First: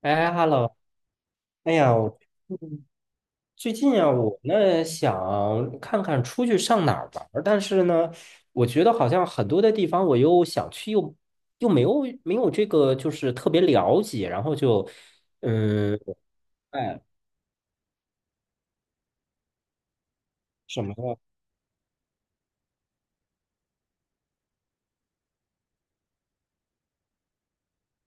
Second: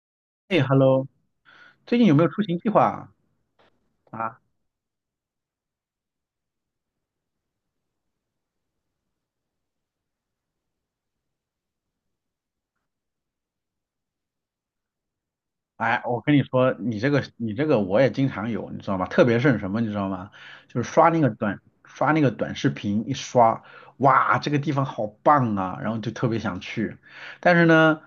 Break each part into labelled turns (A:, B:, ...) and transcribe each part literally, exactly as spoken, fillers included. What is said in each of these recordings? A: 哎
B: 哎
A: ，hello，
B: ，Hello，
A: 哎呀，
B: 最近有
A: 我
B: 没有出行计
A: 嗯
B: 划啊？
A: 最近啊，我
B: 啊，
A: 呢想看看出去上哪儿玩儿。但是呢，我觉得好像很多的地方我又想去又，又没有没有这个就是特别了解，然后就嗯，
B: 哎，我跟你说，你
A: 哎，
B: 这个你这个我也经常有，你知道吗？特别是什么，你知道吗？就
A: 什
B: 是
A: 么
B: 刷
A: 呀？
B: 那个短刷那个短视频，一刷，哇，这个地方好棒啊，然后就特别想去。但是呢，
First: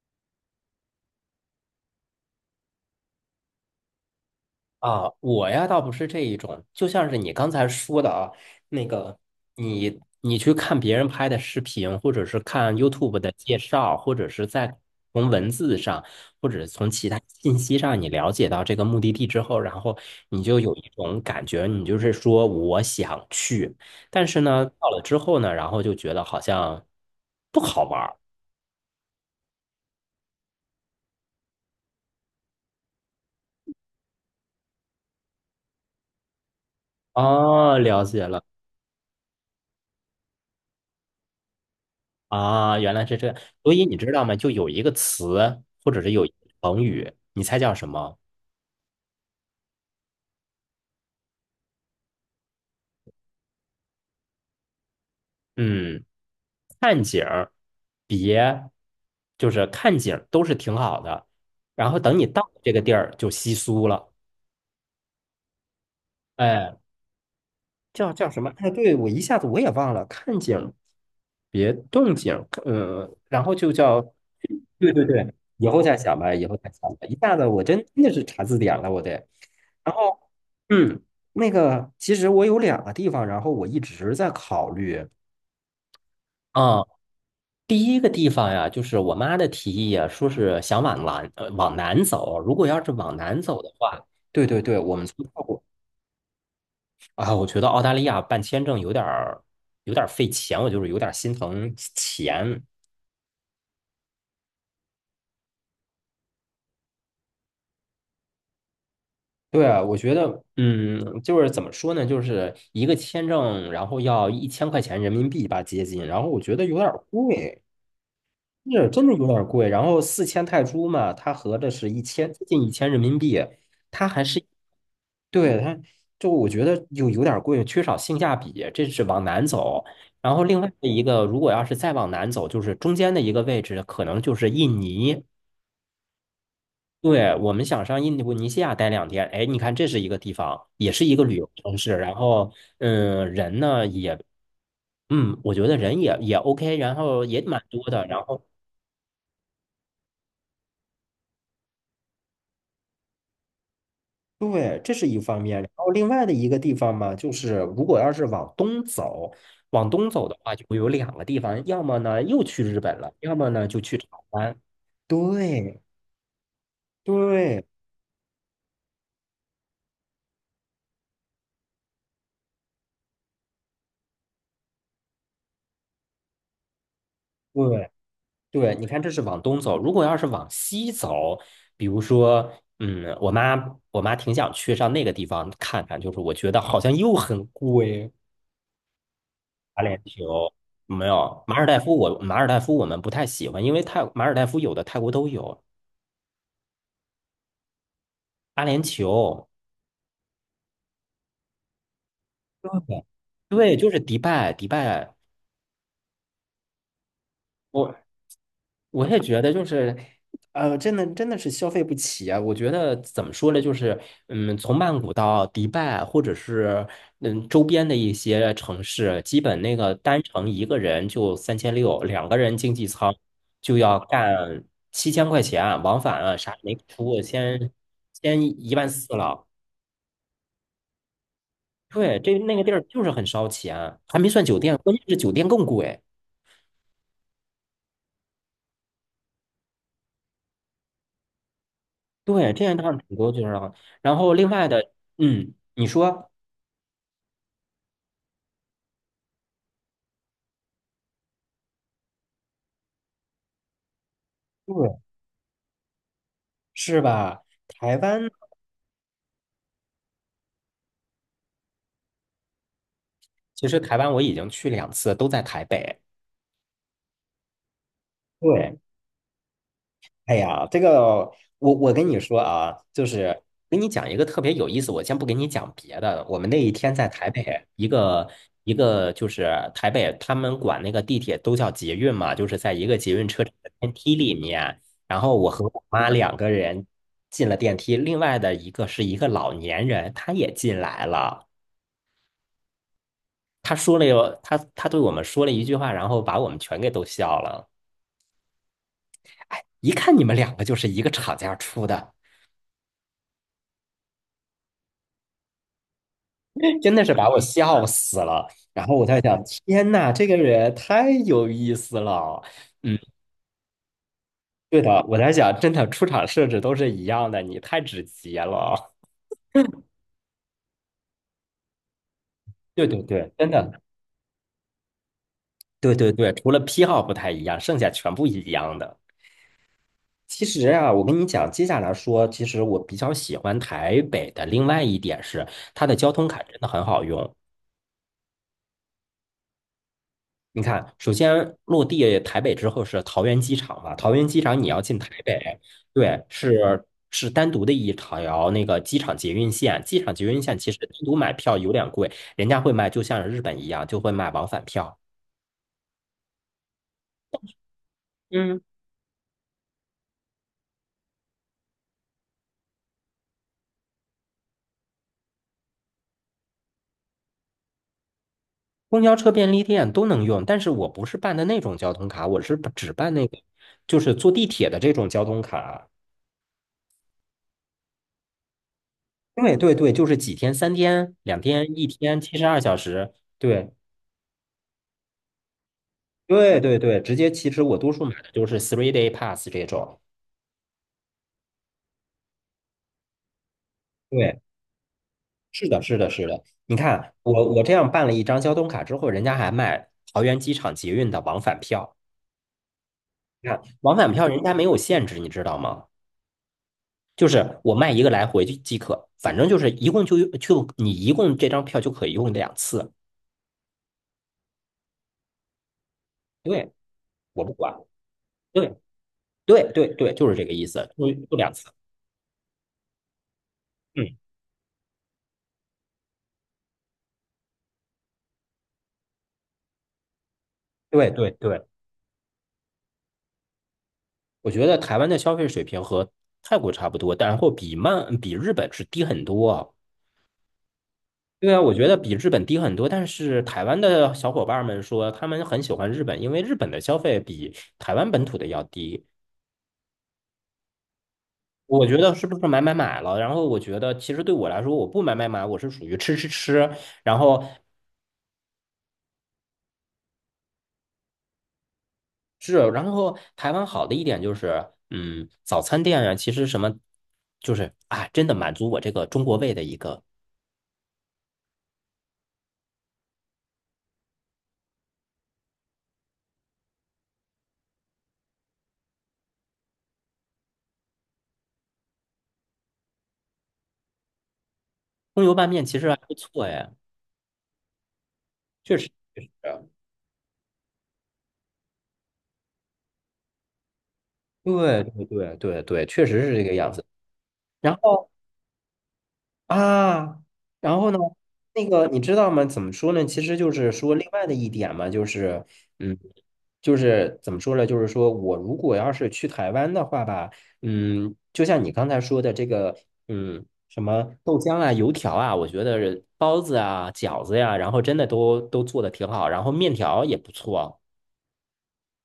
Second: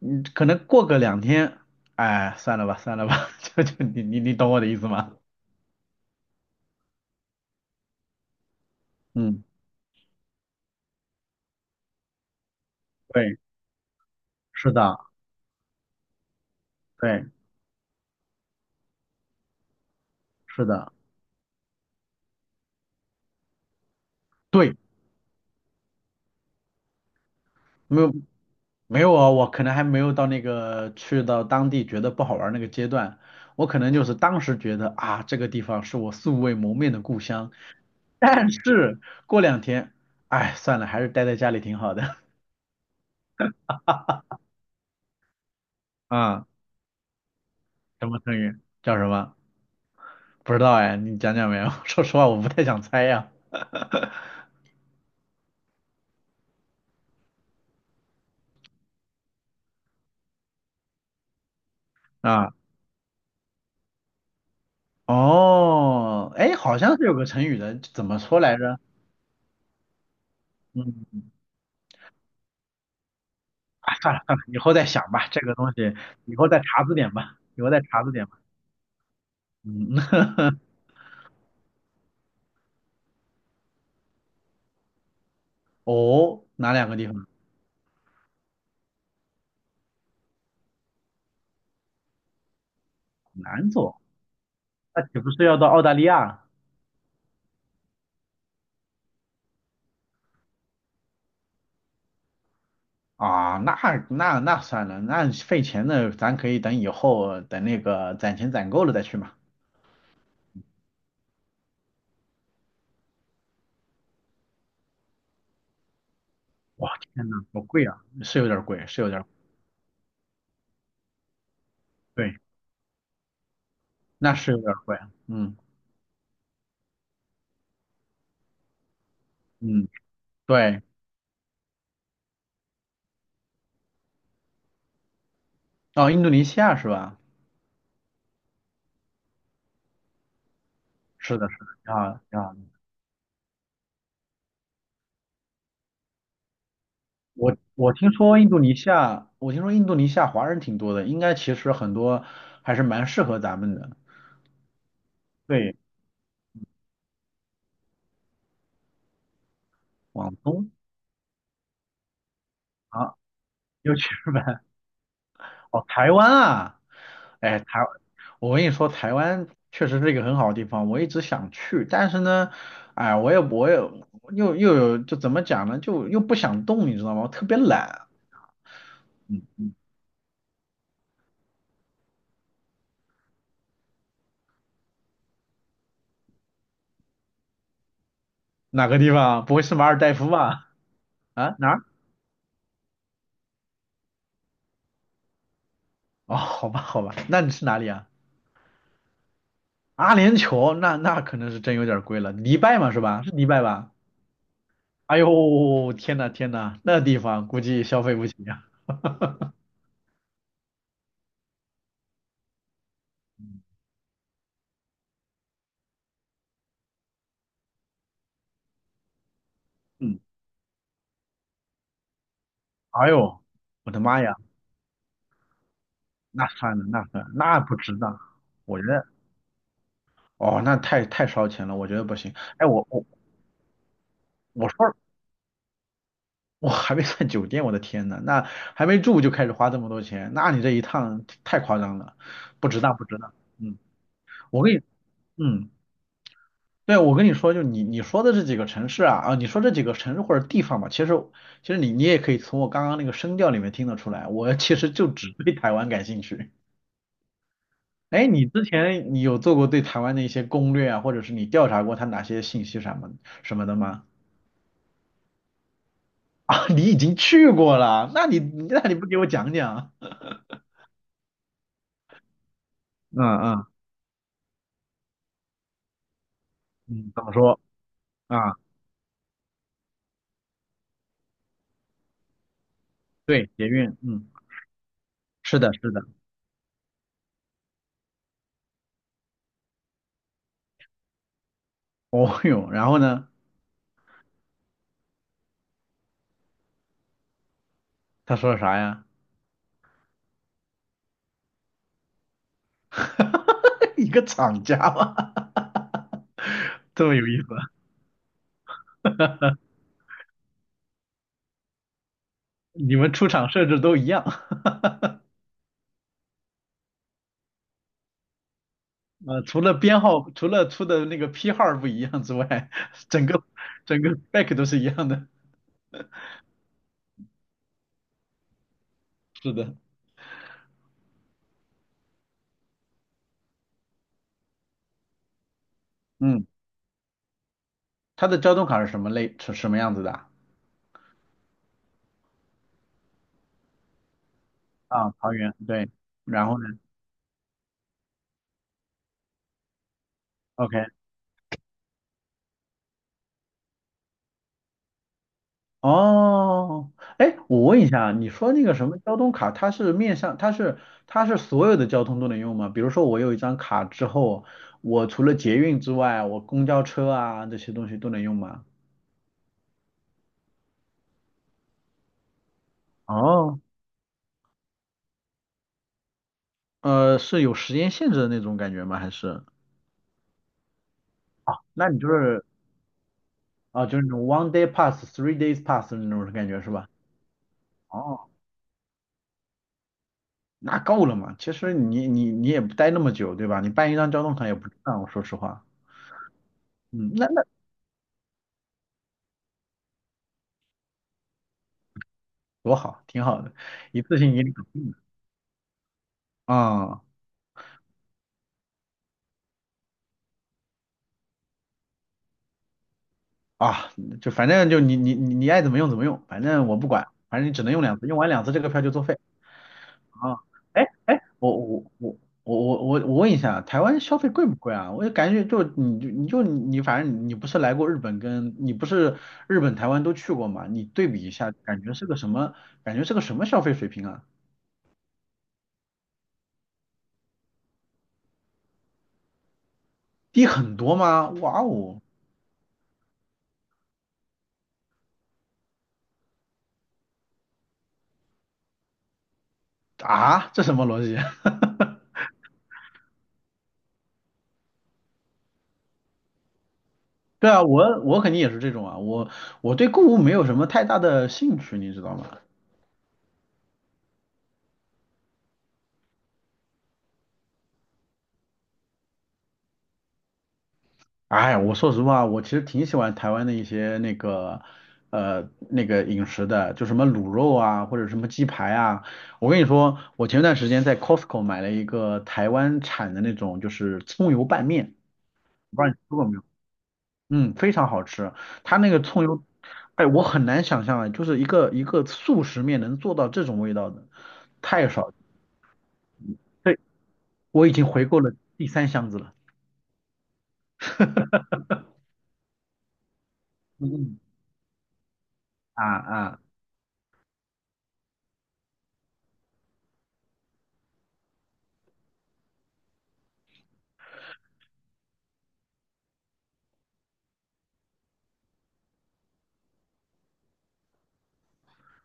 B: 嗯，可能过个两天，哎，算了吧，算了吧，就就你你你懂我的意思
A: 啊，
B: 吗？
A: 我呀倒不是这一种，就像是你刚才说的啊，那个
B: 嗯，
A: 你你去看别人拍的视频，或者是看 YouTube 的
B: 对，
A: 介绍，或者是
B: 是
A: 在
B: 的，
A: 从文字上，或者从其他
B: 对，
A: 信息上，你了解到这个目的地之后，然后你就
B: 是
A: 有一
B: 的，
A: 种感觉，你就是说我想去，但是呢，
B: 对，
A: 到了之后呢，然后就觉得好像不好玩
B: 没有，
A: 儿。
B: 没有啊，我可能还没有到那个去到当地觉得不好玩儿那个阶段，我可能就是当时觉得啊，这个地方是我素未谋面的故乡，
A: 哦，了解了。
B: 但是过两天，哎，算了，还是待在家里挺好的。
A: 啊，原来是这样。所以你知道吗？就有一个词，或者是有一个
B: 啊，
A: 成语，你猜叫什
B: 什
A: 么？
B: 么成语？叫什么？不知道哎，你讲讲没有？说实话，我不太想猜呀。
A: 嗯，看景儿，别，就是看景儿都是挺好的，然后等你到
B: 啊，
A: 这个地儿就稀疏了。
B: 哦，哎，
A: 哎，
B: 好像是有个成语的，怎
A: 叫
B: 么
A: 叫
B: 说
A: 什么？
B: 来
A: 哎，
B: 着？
A: 对，我一下子我也忘了。看景儿，
B: 嗯。
A: 别动景儿，嗯，然后就
B: 哎，
A: 叫，
B: 算了算了，以后再
A: 对对
B: 想吧，
A: 对，
B: 这个
A: 以
B: 东
A: 后
B: 西
A: 再想吧，
B: 以
A: 以
B: 后
A: 后
B: 再
A: 再
B: 查
A: 想
B: 字
A: 吧。
B: 典
A: 一下
B: 吧，
A: 子我
B: 以后
A: 真
B: 再查
A: 真的
B: 字
A: 是
B: 典吧。
A: 查字典了，我得。然
B: 嗯，
A: 后。嗯，那个，其实我有两个地方，然后我一直在考虑。
B: 哦，哪
A: 啊，
B: 两个地方？
A: 第一个地方呀，就是我妈的提议呀，说是想往南，呃，往南走。如果要是往南走
B: 南
A: 的
B: 走，
A: 话，对对对，我
B: 那
A: 们
B: 岂
A: 从
B: 不
A: 泰
B: 是要
A: 国。
B: 到澳大利亚
A: 啊，我觉得澳大利亚办签证有点儿，有点儿费钱，我就是有点儿心疼钱。
B: 啊？那那那算了，那费钱的，咱可以等以后等那个攒钱攒够了再去嘛。
A: 对啊，我觉得，嗯，就是怎么说呢，就是一个签证，然后要一千块钱人民币吧，接近，然后我觉得有点
B: 哇，
A: 儿
B: 天呐，好
A: 贵。
B: 贵啊，是有点贵，
A: 是
B: 是
A: 真
B: 有
A: 的
B: 点
A: 有
B: 贵，
A: 点贵，然后四千泰铢嘛，它合着是一千，
B: 对，
A: 接近一千人民币，它还
B: 那
A: 是
B: 是有点贵。嗯
A: 对它，就我觉得有有点贵，缺少性价比，这是往南走。
B: 嗯，
A: 然后另外
B: 对，
A: 的一个，如果要是再往南走，就是中间的一个位置，可能就是印尼。
B: 哦，印度尼西亚是吧？
A: 对，我们想上印度尼西亚待两天，哎，你看这是一个地方，也是一个旅
B: 是的，
A: 游
B: 是
A: 城
B: 的，
A: 市，
B: 好，
A: 然
B: 啊
A: 后
B: 好。
A: 嗯，人呢也，嗯，我觉得人也也 OK，然后也
B: 我
A: 蛮多
B: 我
A: 的，
B: 听
A: 然
B: 说
A: 后。
B: 印度尼西亚，我听说印度尼西亚华人挺多的，应该其实很多还是蛮适合咱们的。
A: 对，这是一方面。然
B: 对，
A: 后另外的一个地方嘛，就是如果要是往东走，往东走
B: 往
A: 的话，就
B: 东
A: 会有两个地方，要么呢又去日本了，
B: 啊，
A: 要么呢就
B: 又
A: 去台
B: 去日
A: 湾。
B: 本，
A: 对
B: 哦，台湾啊，哎，
A: 对
B: 台，我跟你说，台湾确实是一个很好的地方，我一直想去，但是呢，哎，我也我也又又有就怎么讲呢，就又不想动，你知道吗？我特别
A: 对
B: 懒。
A: 对，你看这是往东
B: 嗯，
A: 走。如果要是往西走，比如说，嗯，我妈我妈挺想去上那个地方看看，就是我觉得好像又很贵，
B: 哪个地方？不会是
A: 打
B: 马尔
A: 脸
B: 代夫
A: 球。
B: 吧？
A: 没有，
B: 啊，
A: 马尔
B: 哪
A: 代
B: 儿？
A: 夫我马尔代夫我们不太喜欢，因为泰马尔代夫有的泰国都有。
B: 哦，好吧，好吧，那你是哪里啊？
A: 阿联酋。
B: 阿联酋那那可能是真有点贵了，迪拜嘛是
A: 对，
B: 吧？是迪拜
A: 对，就
B: 吧？
A: 是迪拜，迪拜，
B: 哎呦，天呐天呐，那地方估计
A: 我
B: 消费不起呀、
A: 我也觉 得就是，呃，真的真的是消费不起啊！我觉得怎么说呢，就是，嗯，从曼谷到迪拜，或者是嗯周边的一些城市，基本那个
B: 嗯，
A: 单程一个人就三千六，两个人经济
B: 哎
A: 舱
B: 呦，
A: 就
B: 我的
A: 要
B: 妈呀，
A: 干七千块钱啊，往返啊
B: 那
A: 啥也没
B: 算了那
A: 出，
B: 算了，那
A: 先
B: 不值当，
A: 先一
B: 我觉
A: 万
B: 得
A: 四了。
B: 哦那太太烧钱了，我觉得不
A: 对，
B: 行。
A: 这那个
B: 哎
A: 地儿
B: 我
A: 就
B: 我
A: 是很烧钱啊，还没算酒
B: 我
A: 店，关
B: 说
A: 键是酒店更贵。
B: 我还没算酒店，我的天呐，那还没住就开始花这么多钱，那你这一趟太夸张了，
A: 对，这
B: 不
A: 样
B: 值
A: 的话
B: 当不
A: 挺
B: 值
A: 多
B: 当。
A: 就是了。
B: 嗯，
A: 然后另
B: 我
A: 外
B: 跟你
A: 的。嗯，
B: 嗯。
A: 你说，
B: 对，我跟你说，就你你说的这几个城市啊，啊，你说这几个城市或者地方吧，其实其实你你也可以从我刚刚那个声调里面听得出来，我其实
A: 对，
B: 就只对台湾感兴趣。
A: 是吧？台
B: 哎，
A: 湾，
B: 你之前你有做过对台湾的一些攻略啊，或者是你调查过他哪些信息什么什么
A: 其
B: 的
A: 实台
B: 吗？
A: 湾我已经去两次，都在台北。
B: 啊，你已经去过了，那你
A: 对，
B: 那你不给我讲讲？
A: 哎呀，这个我我跟你说啊，就
B: 嗯
A: 是
B: 嗯
A: 跟你讲一个特别有意思。我先不跟你讲别的，我们那一天在
B: 嗯，怎
A: 台
B: 么
A: 北
B: 说
A: 一个
B: 啊？
A: 一个就是台北，他们管那个地铁都叫捷运嘛，就是在一个捷运车
B: 对，
A: 站
B: 捷
A: 的电
B: 运，
A: 梯
B: 嗯，
A: 里面，然后我
B: 是
A: 和
B: 的，
A: 我
B: 是的。
A: 妈两个人进了电梯，另外的一个是一个老年人，他也进来了，
B: 哦哟，然后呢？
A: 他说了有他他对我们说了一句话，然后把我们全给逗笑了。
B: 他说啥呀？
A: 一看你们两个就是一个厂家出的。
B: 一个厂家吗？
A: 真的
B: 这
A: 是
B: 么有
A: 把我
B: 意思。
A: 笑死了。然后我在想，天呐，这个人太有意思了。
B: 你
A: 嗯，
B: 们出厂设置都一样，
A: 对的，我在想，真的出场设置都是一样的，你太直接了。
B: 呃，除了编号，除了出的那个批号不一样之外，
A: 对对
B: 整
A: 对，
B: 个
A: 真的，
B: 整个 back 都是一样的。
A: 对对对，除了批号不太一样，剩下全部一样的。
B: 是的，
A: 其实啊，我跟你讲，接下来说，其实我比较喜欢台北的另外一点是，它的交通卡
B: 嗯，
A: 真的很好用。
B: 它的交通卡是什么类，是什么样子的啊？
A: 你看，首先落地台北之后是桃园机场嘛，桃园机场你要进台
B: 啊，桃园，
A: 北，
B: 对，
A: 对，
B: 然后呢
A: 是是单独的一条那个机场捷运线，机场捷运线其实
B: ？OK，
A: 单独买票有点贵，人家会卖，就像日本一样，就会卖往返票。
B: 哦，哎，我问一下啊，你说
A: 嗯，
B: 那个什么交通卡，它是面向，它是它是所有的交通都能用吗？比如说我有一张卡之后，我除了捷运之外，我公交车啊这些东西都能用吗？
A: 公交车便利店都能用，但是我不是办的那种交通卡，我是只办那个，
B: 哦
A: 就是坐地铁的这种交通卡。
B: 呃，是有时间限制的那种感觉吗？还是
A: 对对对，就是几天、三天、两天、一
B: 那你就
A: 天、七
B: 是
A: 十二小时，对，
B: 啊，就是那种 one day pass、three days pass 的那种感
A: 对
B: 觉是
A: 对
B: 吧？
A: 对，直接其实我多数买
B: 哦，
A: 的就是 three day pass 这种。
B: 那够了嘛？其实你你你也不待那么久，对吧？你办一张交通
A: 对，
B: 卡也不值当我说实话。
A: 是的，是的，是的。你看，
B: 嗯，那那
A: 我我这样办了一张交通卡之后，人家还卖桃园机场捷运的往返票。
B: 多好，挺好
A: 你
B: 的，
A: 看，往
B: 一
A: 返
B: 次
A: 票
B: 性
A: 人
B: 给你
A: 家
B: 搞
A: 没有
B: 定了
A: 限制，你知道吗？
B: 啊、
A: 就是我卖一个来回就即可，反正就是一共就用就你一共这张票就可以用两次。
B: 啊，就反正就你你你你爱怎么用怎么用，反正
A: 对，
B: 我不管，反
A: 我
B: 正你
A: 不
B: 只能
A: 管。
B: 用两次，用完两次这个
A: 对
B: 票就作废。
A: 对对对，就是
B: 啊，
A: 这个意
B: 哎
A: 思，就
B: 哎，
A: 就两
B: 我我
A: 次。
B: 我我我我我问一下，台湾
A: 嗯，
B: 消费贵不贵啊？我就感觉就你就你就你，反正你不是来过日本跟你不是日本、台湾都去过嘛？你对
A: 对
B: 比
A: 对
B: 一下，
A: 对。
B: 感觉是个什么？感觉是个什么消费水平啊？
A: 我觉得台湾的消费水平和泰国差不多，然后比曼比日本是低很多啊。
B: 低很多吗？
A: 对啊，
B: 哇
A: 我觉得
B: 哦，
A: 比日本低很多，但是台湾的小伙伴们说他们很喜欢日本，因为日本的消费比台湾本土的要低。
B: 啊，这什么逻辑？
A: 我 觉得是不是买买买了？然后我觉得其实对我来说，我不买买买，我是属于吃吃吃。然后
B: 对啊，我我肯定也是这种啊，我我对购物没有什么太大的兴趣，你知道吗？
A: 是，然后台湾好的一点就是，嗯，早餐店啊，其实什么就是啊，真的满足我这个中国胃的一个
B: 哎，我说实话，我其实挺喜欢台湾的一些那个，呃，那个饮食的，就什么卤肉啊，或者什么鸡排啊。我跟你说，我前段时间在 Costco 买了一个台湾产的那种，就是葱油拌面，
A: 葱油拌面，其
B: 不
A: 实
B: 知道你
A: 还
B: 吃
A: 不
B: 过没有？
A: 错哎。
B: 嗯，非常好吃。
A: 确
B: 它那
A: 实，
B: 个
A: 确
B: 葱
A: 实
B: 油，哎，我很难想象啊，就是一个一个速食面能做到这种味道的，
A: 对
B: 太少了。
A: 对对对对，确实是这个样
B: 对，
A: 子。
B: 我已
A: 然
B: 经回
A: 后
B: 购了第三箱子了。
A: 啊，然后呢，那个你知道吗？怎么说呢？其实就是
B: 嗯
A: 说另
B: 嗯。
A: 外的一点嘛，就是
B: 啊
A: 嗯，
B: 啊
A: 就是怎么说呢？就是说我如果要是去台湾的话吧，嗯，就像你刚才说的这个，嗯，什么豆浆啊、油条啊，我觉得包子啊、饺子呀、然后真的都都做的挺好，然后面条也不错，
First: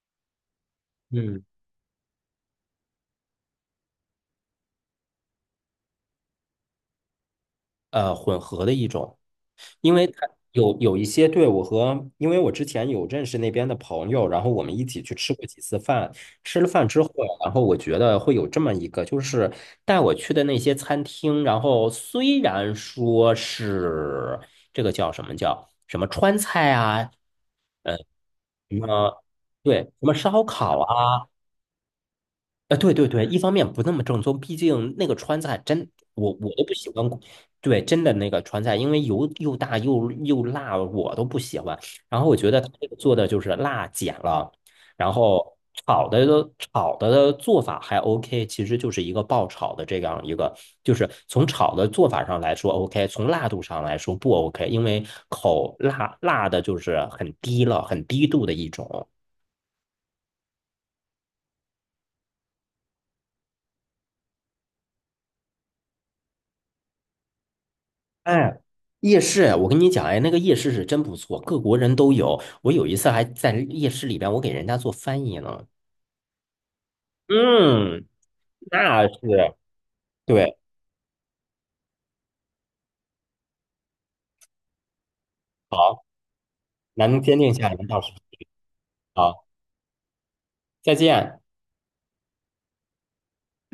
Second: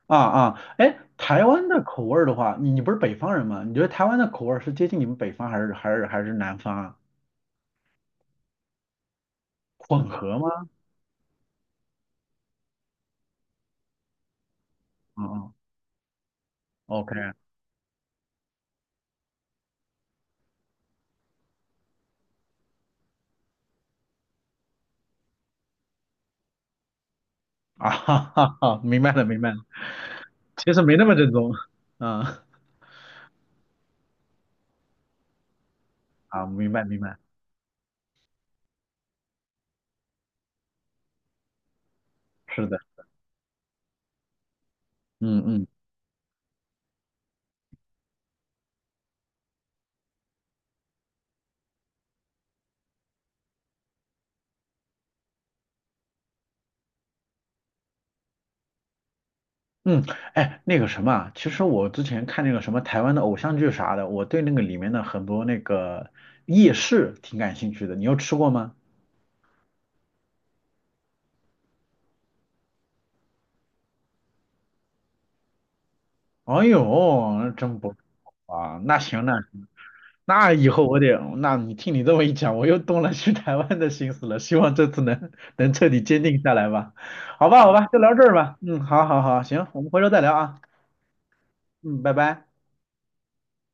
B: 啊啊，哎，
A: 嗯，
B: 台湾的口味儿的话，你你不是北方人吗？你觉得台湾的口味儿是接近你们北方还是还是还是南方啊？
A: 呃，混合的一种。因为
B: 混
A: 他
B: 合吗？
A: 有有一些对我和，因为我之前有认识那边的朋友，然后我们一起去
B: 啊
A: 吃过
B: 啊
A: 几次饭。吃了饭之后，
B: ，OK 啊，
A: 然后我觉得会有这么一个，就是带我去的那些餐厅，然后虽然说是这个叫什么叫什么川菜啊，
B: 哈
A: 呃，
B: 哈
A: 什
B: 哈，明白
A: 么
B: 了明白了，
A: 对，什么烧
B: 其
A: 烤
B: 实没那么
A: 啊。
B: 正宗，嗯
A: 呃，对对对，一方面不那么正宗，毕竟那个川菜真，我
B: 啊，
A: 我都
B: 明
A: 不
B: 白
A: 喜
B: 明
A: 欢
B: 白，
A: 对，真的那个川菜，因为油又大又又辣，我都不喜欢。然后我觉得
B: 是
A: 他
B: 的，
A: 这个做的就是辣减了，然
B: 嗯
A: 后
B: 嗯
A: 炒的都炒的做法还 OK，其实就是一个爆炒的这样一个，就是从炒的做法上来说 OK，从辣度上来说不 OK，因为口辣辣的就是很低了，很低度的一种。
B: 嗯，哎，那个什么啊其实我之前看那个什么台湾的偶像剧啥的，我对那个里面的很多那个夜市挺感兴趣的，你有吃过
A: 哎，
B: 吗？
A: 夜市，我跟你讲，哎，那个夜市是真不错，各国人都有。我有一次还在夜市里边，我给人家做翻译呢。
B: 哎呦，真不错
A: 嗯，
B: 啊，那
A: 那是，
B: 行那。那
A: 对，
B: 以后我得，那你听你这么一讲，我又动了去台湾的心思了。希望这次能能彻底
A: 好，
B: 坚定下来吧。
A: 咱们坚定
B: 好
A: 一
B: 吧，
A: 下
B: 好
A: 来，
B: 吧，就
A: 到时
B: 聊
A: 候
B: 这儿吧。嗯，好好好，
A: 好，
B: 行，我们回头再聊啊。
A: 再见。
B: 嗯，拜拜。